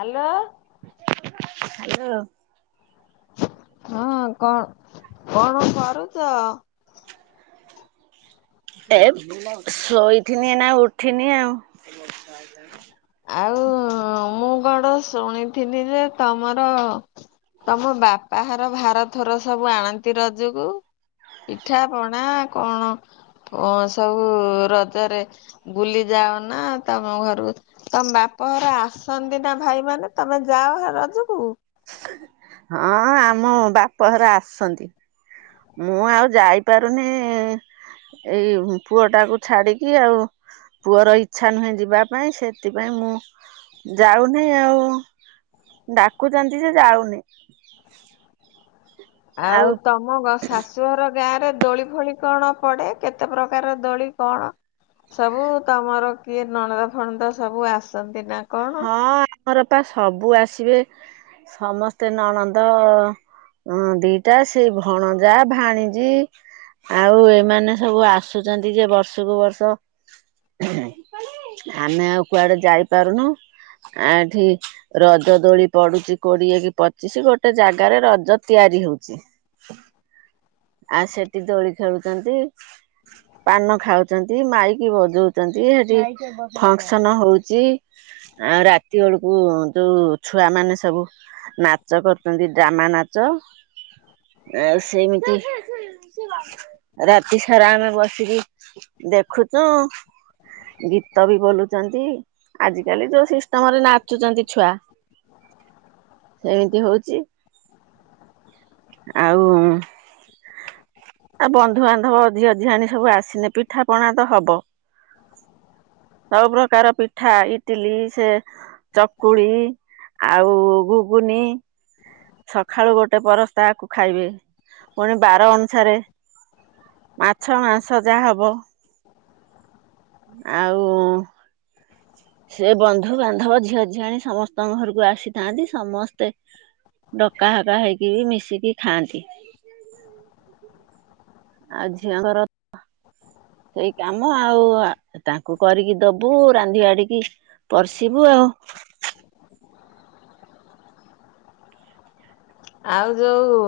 Hello. Hello. ହଁ କଣ କଣ କରୁଚ? ଏ ମୁଁ ଶୋଇଥିନି ଏଇନା ଉଠିନି ଆଉ। [unintelligible] ହଁ ମୁଁ କଣ ଶୁଣିଥିଲି ଯେ ତମର ତମ ବାପା ଘର ଭାର ଥୋର ସବୁ ଆଣନ୍ତି ରଜକୁ? ପିଠା ପଣା କଣ କଣ ସବୁ ରଜରେ ବୁଲି ଯାଅ ନା ତମ ଘରେ ତମ ବାପଘର ଆସନ୍ତି ନା ଭାଇ ମାନେ ତମେ ଯାଅ ରଜକୁ? ହଁ ଆମ ବାପଘର ଆସନ୍ତି। ମୁଁ ଆଉ ଯାଇପାରୁନି ଏଇ ପୁଅ ଟାକୁ ଛାଡିକି ଆଉ। ପୁଅର ଇଚ୍ଛା ନୁହେଁ ଯିବା ପାଇଁ ସେଥିପାଇଁ ମୁଁ ଯାଉନି ଆଉ ଡାକୁଛନ୍ତି ଯେ ଯାଉନି। ହଁ [unintelligible] ଆଉ ତମ ତମ ଶାଶୁଘର ଗାଁ ରେ ଦୋଳି ଫୋଳି କଣ ପଡେ କେତେ ପ୍ରକାରର ଦୋଳି କଣ? ସବୁ ତମର କିଏ ନଣନ୍ଦ ଫଣନ୍ଦ ସବୁ ଆସନ୍ତି ନା? କଣ? ହଁ ଆମର ପା ସବୁ ଆସିବେ ସମସ୍ତେ ନଣନ୍ଦ ହଁ ଦିଟା ସେଇ ଭଣଜା ଭାଣିଜି ଆଉ ଏମାନେ ସବୁ ଆସୁଛନ୍ତି ଯେ ବର୍ଷକୁ ବର୍ଷ ଆମେ ଆଉ କୁଆଡେ ଯାଇପାରୁନୁ ଆ ଏଠି ରଜ ଦୋଳି ପଡୁଛି କୋଡିଏ କି ପଚିଶି ଗୋଟେ ଜାଗାରେ ରଜ ତିଆରି ହଉଛି ଆଉ ସେଠି ଦୋଳି ଖେଳୁଛନ୍ତି ପାନ ଖାଉଛନ୍ତି ମାଇକି ବଜଉଛନ୍ତି ସେଠି ଫଙ୍କସନ ହଉଛି ଆଉ ରାତି ବେଳକୁ ଯୋଉ ଛୁଆ ମାନେ ସବୁ ନାଚ କରୁଛନ୍ତି ଡ୍ରାମା ନାଚ ଆଉ ସେମିତି ରାତି ସାରା ଆମେ ବସିକି ଦେଖୁଛୁ ଗୀତ ବି ବୋଲୁଛନ୍ତି ଆଜିକାଲି ଯୋଉ ସିଷ୍ଟମରେ ନାଚୁଛନ୍ତି ଛୁଆ ସେମିତି ହଉଛି। ଆଉ ଆ ବନ୍ଧୁବାନ୍ଧବ ଝିଅଝିଆଣି ସବୁ ଆସିନେ ପିଠା ପଣା ତ ହବ ସବୁ ପ୍ରକାର ପିଠା ଇଟିଲି ସେ ଚକୁଳି ଆଉ ଘୁଗୁନି ସକାଳୁ ଗୋଟେ ପରସ୍ତ ଆକୁ ଖାଇବେ ପୁଣି ବାର ଅନୁସାରେ ମାଛ ମାଂସ ଯାହା ହବ ଆଉ ସେ ବନ୍ଧୁବାନ୍ଧବ ଝିଅଝିଆଣି ସମସ୍ତଙ୍କ ଘରକୁ ଆସିଥାନ୍ତି ସମସ୍ତେ ଡକା ହକା ହେଇକି ବି ମିଶିକି ଖାଆନ୍ତି। ଆଉ ଝିଅଙ୍କର ସେଇ କାମ ଆଉ ତାଙ୍କୁ କରିକି ଦବୁ ରାନ୍ଧି ବାଡିକି ପରସିବୁ ଆଉ। ଆଉ ଯୋଉ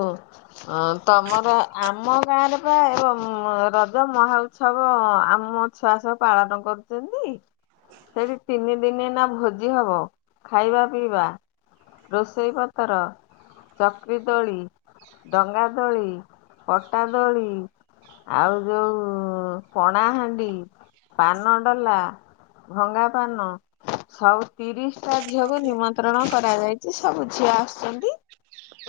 ହ ତମର ଆମ ଗାଁରେ ପା ରଜ ମହା ଉତ୍ସବ ଆମ ଛୁଆ ସବୁ ପାଳନ କରୁଚନ୍ତି। ସେଠି ତିନି ଦିନ ଏଇନା ଭୋଜି ହବ ଖାଇବା ପିଇବା। ରୋଷେଇ ପତର। ଚକ୍ରି ଦୋଳି, ଡଙ୍ଗା ଦୋଳି, ପଟାଦୋଳି। ଆଉ ଯୋଉ ପଣାହାଣ୍ଡି, ପାନ ଡଲା। ଭଙ୍ଗାପାନ ସାଉ ତିରିଶ ଟା ଝିଅକୁ ନିମନ୍ତ୍ରଣ କରାଯାଇଛି ସବୁ ଝିଅ ଆସୁଛନ୍ତି।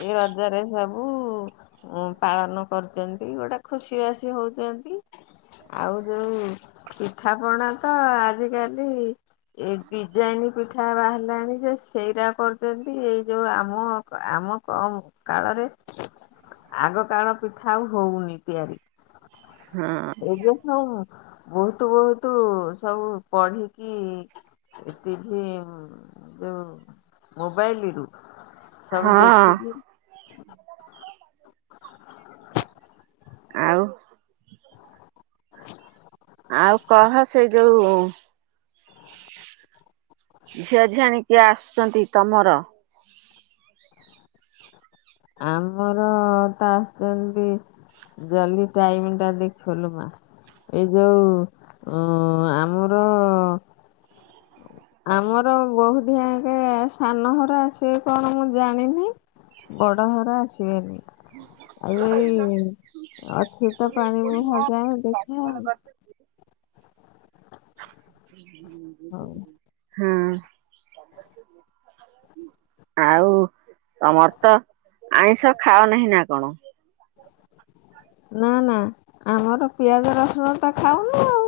ଏଇ ରଜରେ ସବୁ ଉଁ ପାଳନ କରୁଛନ୍ତି ଗୋଟେ ଖୁସି ବାସି ହଉଚନ୍ତି। ଆଉ ଯୋଉ ପିଠାପଣା ତ ଆଜିକାଲି। ଏ ଡିଜାଇନ ପିଠା ବାହାରିଲାଣି ଯେ ସେଇରା କରିଛନ୍ତି ଏଇ ଯୋଉ ଆମ ଆମ କମ୍ କାଳରେ। ଆଗ କାଳ ପିଠା ଆଉ ହଉନି ତିଆରି। ହଁ। ଏବେ ସବୁ ବହୁତ ବହୁତ ସବୁ ପଢିକି। ଏଟିଭି ଉଂ ଯଉ ମୋବାଇଲରୁୁ। ସବୁ ହଁ ଦେଖିକି। ଆଉ ଆଉ କହ ସେଇ ଯୋଉ ଝିଅ ଝିଆଣି କିଏ ଆସୁଛନ୍ତି ତମର? ଆମର ତ ଆସିଛନ୍ତି ଜଲଦି ଟାଇମ ଟା ଦେଖଲୁ ମା। ଏଇ ଯୋଉ ଅ ଆମର ଆମର ବହୁ ଦିହାଙ୍କେ ସାନ ହର ଆସିବେ କଣ ମୁଁ ଜାଣିନି। ବଡ ଘର ଆସିବେନି ଆଉ ଏଇ ଅଛି। ତ ପାଣି ମୁଁହ ଯାଏଁ ଦେଖିଆ। ହଉ। ହୁଁ। ଆଉ ତମର ତ ଆଇଁଷ ଖାଅ ନାହିଁ ନା କଣ? ନା ନା ଆମର ପିଆଜ ରସୁଣ ତ ଖାଉନୁ ଆଉ।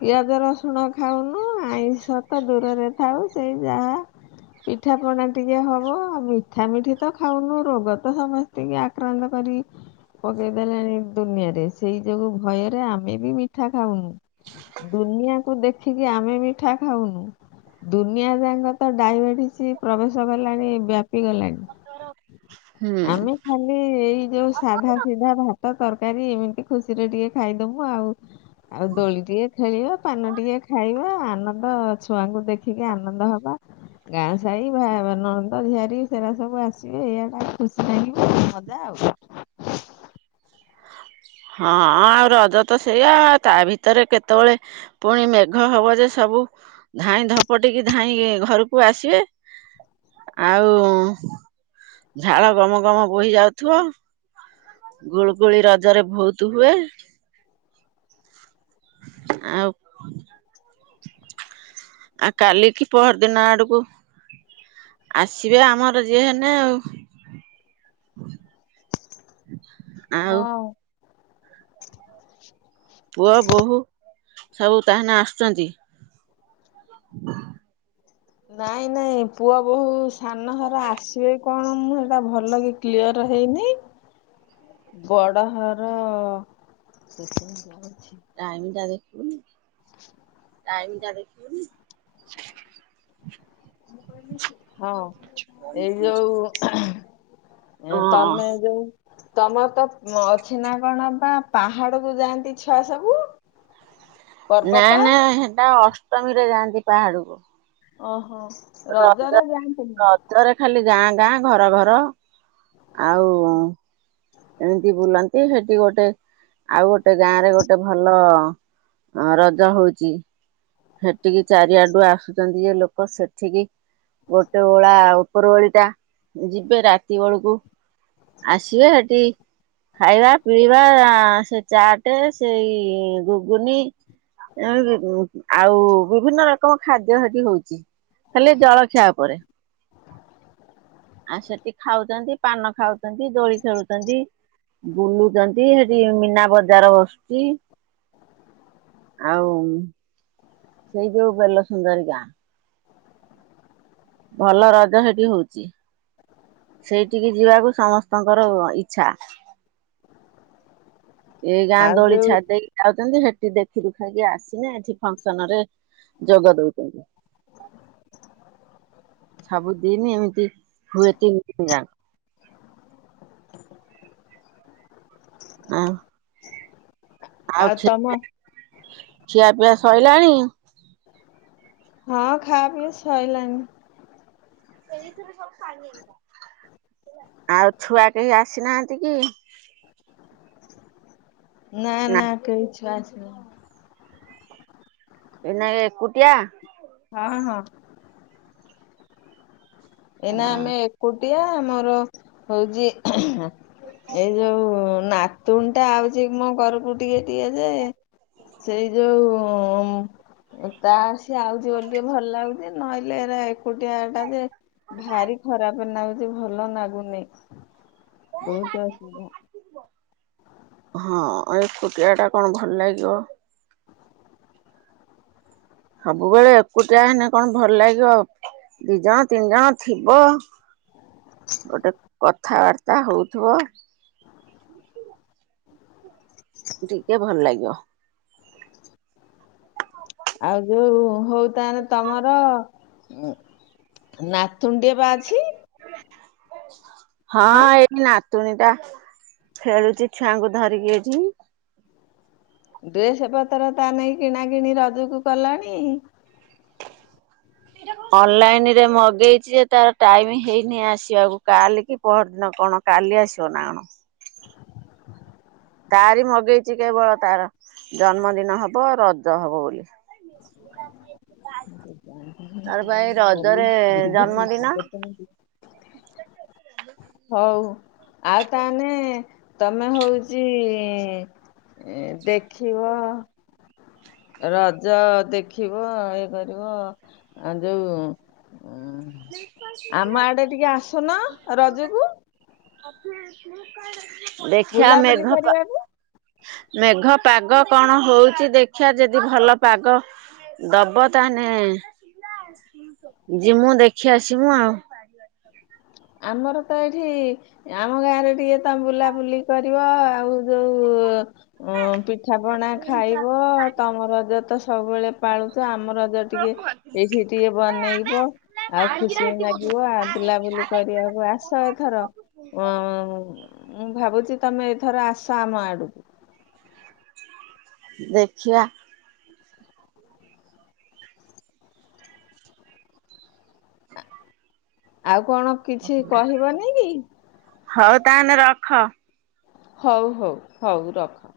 ପିଆଜ ରସୁଣ ଖାଉନୁ ଆଇଁଷ ତ ଦୂରରେ ଥାଉ ସେଇ ଯାହା ପିଠାପଣା ଟିକେ ହବ ଆଉ ମିଠା ମିଠି ତ ଖାଉନୁ ରୋଗ ତ ସମସ୍ତିଙ୍କି ଆକ୍ରାନ୍ତ କରି ପକେଇଦେଲେଣି ଦୁନିଆରେ ସେଇ ଯୋଗୁ ଭୟରେ ଆମେ ବି ମିଠା ଖାଉନୁ। ଦୁନିଆକୁ ଦେଖିକି ଆମେ ମିଠା ଖାଉନୁ। ଦୁନିଆ ଯାକ ତ ଡାଇବେଟିସ୍ ପ୍ରବେଶ କଲାଣି ବ୍ୟାପି ଗଲାଣି। ହୁଁ ଆମେ ଖାଲି ଏଇ ଯୋଉ ସାଧା ସିଧା ଭାତ ତରକାରୀ ଏମିତି ଖୁସିରେ ଟିକେ ଖାଇଦବୁ ଆଉ। ଆଉ ଦୋଳି ଟିକେ ଖେଳିବା ପାନ ଟିକେ ଖାଇବା ଆନ ଓ ଛୁଆଙ୍କୁ ଦେଖିକି ଆନନ୍ଦ ହବା। ଗାଁ ସାହି ଭା ନଣନ୍ଦ ଝିଆରୀ ସେରା ସବୁ ଆସିବେ ଏଇଆ ଟା ଖୁସି ନାଗିବ ଏଇ ମଜା ଆଉ। ହଁ ଆଉ ରଜ ତ ସେଇଆ ତା ଭିତରେ କେତେବେଳେ ପୁଣି ମେଘ ହବ ଯେ ସବୁ ଧାଇଁ ଧପଟିକି ଧାଇଁ ଘରକୁ ଆସିବେ। ଆଉ ଝାଳ ଗମ ଗମ ବୋହି ଯାଉଥିବ। ଗୁଳୁଗୁଳି ରଜରେ ବହୁତ ହୁଏ। ଆଉ ଆଉ କାଲି କିି ପହର ଦିନ ଆଡୁକୁ ଆସିବେ ଆମର ଯିଏ ନା ଆଉ। ଆଉ ହଁ। ପୁଅ ବୋହୂ ସବୁ ତାହେନେ ଆସୁଛନ୍ତି? ନାଇଁ ନାଇଁ ପୁଅ ବୋହୂ ସାନ ହବ ଆସିବେ। କଣ ମୁଁ ଏଇଟା ଭଲ କି କ୍ଲିଅର ହେଇନି। ବଡ ହାର [unintelligible] ଟାଇମ ଟା ଦେଖୁ ଥିନି। ଟାଇମଟା ଦେଖିବୁନି? ହଁ ଏଇ ଯୋଉ ଏ ତମେ ହଁ ଯୋଉ ତମର ତ ଅଛି ନା କଣ ବା ପାହାଡକୁ ଯାଆନ୍ତି ଛୁଆ ସବୁ। ନା ପର୍ବତ ନା ସେଟା ଅଷ୍ଟମୀରେ ଯାଆନ୍ତି ପାହାଡୁକୁ। ଓହୋ। ରଜ ରଜରେ ଯାଆନ୍ତିନି ରଜରେ ଖାଲି ଗାଁ ଗାଁ ଘର ଘର ଆଉ ଏମିତି ବୁଲନ୍ତି ସେଠି ଗୋଟେ ଆଉ ଗୋଟେ ଗାଁ ରେ ଗୋଟେ ଭଲ ରଜ ହଉଛି। ସେଠିକି ଚାରିଆଡୁ ଆସୁଛନ୍ତି ଏ ଲୋକ ସେଠିକି। ଗୋଟେ ଓଳା ଉପର ବଳିଟା ଯିବେ ରାତି ବେଳକୁ ଆସିବେ ସେଠି ଖାଇବା ପିଇବା ସେ ଚାଟ ସେଇ ଘୁଗୁନି [inaudible] ଆଉ ବିଭିନ୍ନ ରକମ ଖାଦ୍ୟ ସେଠି ହଉଛି ହେଲେ ଜଳଖିଆ ଉପରେ। ଆଉ ସେଠି ଖାଉଛନ୍ତି ପାନ ଖାଉଛନ୍ତି ଦୋଳି ଖେଲୁଛନ୍ତି। ବୁଲୁଛନ୍ତି ସେଠି ମୀନା ବଜାର ବସୁଛି। ଆଉ ସେଇ ଯୋଉ ବେଲସୁୁନ୍ଦରୀ ଗାଁ ଭଲ ରଜ ସେଠି ହଉଛି। ସେଇଠିକି ଯିବାକୁ ସମସ୍ତଙ୍କର ଇଛା। ଏଇ ଗାଁ ଦୋଳି ଛାଡି ଦେଇ ଯାଉଛନ୍ତି ସେଠି ଦେଖି ଦୁଖାଇକି ଆସିନେ ଏଠି ଫଙ୍କସନରେ ଯୋଗ ଦଉଛନ୍ତି। ସବୁଦିନି ଏମିତି ହୁଏ ତିନି ଦିନି ଯାକ। ଆଉ ଆଉ [unintelligible] ଖିଆ ପିଆ ସଇଲାଣି। ହଁ ଖାଅ ପିଅ ସଇଲାଣିି। ଆଉ ଛୁଆ କେହି ଆସିନାହାନ୍ତି କି? ନା ନା କେହି ଛୁଆ ଆସିନାହାନ୍ତି। ଏଇନା ଏକୁଟିଆ? ହଁ ହଁ। ଏଇନା ଆମେ ଏକୁଟିଆ ଆମର ହଉଛି ଏଇ ଯୋଉ ନାତୁଣୀ ଟା ଆଉଛି ମୋ ଘରକୁ ଟିକେ ଟିକେ ଯେ ସେଇ ଯୋଉ ତା ସେ ଆଉଛି ବୋଲି ଟିକେ ଭଲ ଲାଗୁଛି ନହଲେ ଏ ଏକୁଟିଆଟା ଯେ ଭାରି ଖରାପ ନାଗୁଛି ଭଲ ନାଗୁନି। ବହୁତ ଅସୁବିଧା। ହଁ ଏକୁଟିଆଟା କଣ ଭଲ ଲାଗିବ। ସବୁବେଳେ ଏକୁଟିଆ ହେନ କଣ ଭଲ ଲାଗିବ। ଦି ଜଣ ତିନି ଜଣ ଥିବ। ଗୋଟେ କଥାବାର୍ତା ହଉଥିବ। ଟିକେ ଭଲ ଲାଗିବ। ଆଉ ଯୋଉ ହଉ ତାଲେ ତମର ଉଁ ନାତୁଣୀଟିଏବା ଅଛି। ହଁ ଏଇଠି ନାତୁଣୀଟା ଖେଳୁଛି ଛୁଆଙ୍କୁ ଧରିକି ଏଠି। ଡ୍ରେସ ପତ୍ର ତା ନାଗି କିଣା କିିଣି ରଜକୁ କଲାଣି। [inaudible] ଅନଲାଇନରେ ମଗେଇଛି ଯେ ତାର ଟାଇମ ହେଇନି ଆସିବାକୁ କାଲି କି ପହରଦିନ କଣ କାଲି ଆସିବ ନା ମ। ତାରି ମଗେଇଛି କେବଳ ତାର ଜନ୍ମଦିନ ହବ ରଜ ହବ ବୋଲି। ତାର ପା ଏଇ ରଜରେ ଜନ୍ମଦିନ। ହଉ ଆଉ ତାହେନେ ତମେ ହଉଚି ଏଁ ଦେଖିବ ରଜ ଦେଖିବ ଇଏ କରିବ ଅ ଯୋଉଁ ଆଡେ ଟିକେ ଆସୁନ ରଜକୁ [unintelligible] [inaudible] ଦେଖିଆ ବୁଲାବୁଲି ମେଘ ପା କରିବାକୁ। ମେଘ ପାଗ କଣ ହଉଛି ଦେଖିଆ ଯଦି ଭଲ ପାଗ ଦବ ତାହାନେ ଯିମୁ ଦେଖି ଆସିମୁ ଆଉ। ଆମର ତ ଏଇଠି ଆମ ଗାଁରେ ଟିକେ ତମ ବୁଲାବୁଲି କରିବ ଆଉ ଯୋଉ ଉଁ ପି ପିଠା ପଣା ଖାଇବ ତମ ରଜ ତ ସବୁବେଳେ ପାଳୁଛ ଆମ ରଜ ଟିକେ ଏଇଠି ଟିକେ ବନେଇବ ଆଉ ଖୁସି ନାଗିବ ଆଉ ବୁଲାବୁଲି କରି ଆକୁ ଆସ ଏଥର। ଅଁ ଉଁ ମୁଁ ଭାବୁଛି ତମେ ଏଥର ଆସ ଆମ ଆଡକୁ। ଦେଖିବା। ଆଉ କଣ କିଛି କହିବନି କି? ହଉ ତାହେନେ ରଖ। ହଉ ହଉ ହଉ ରଖ।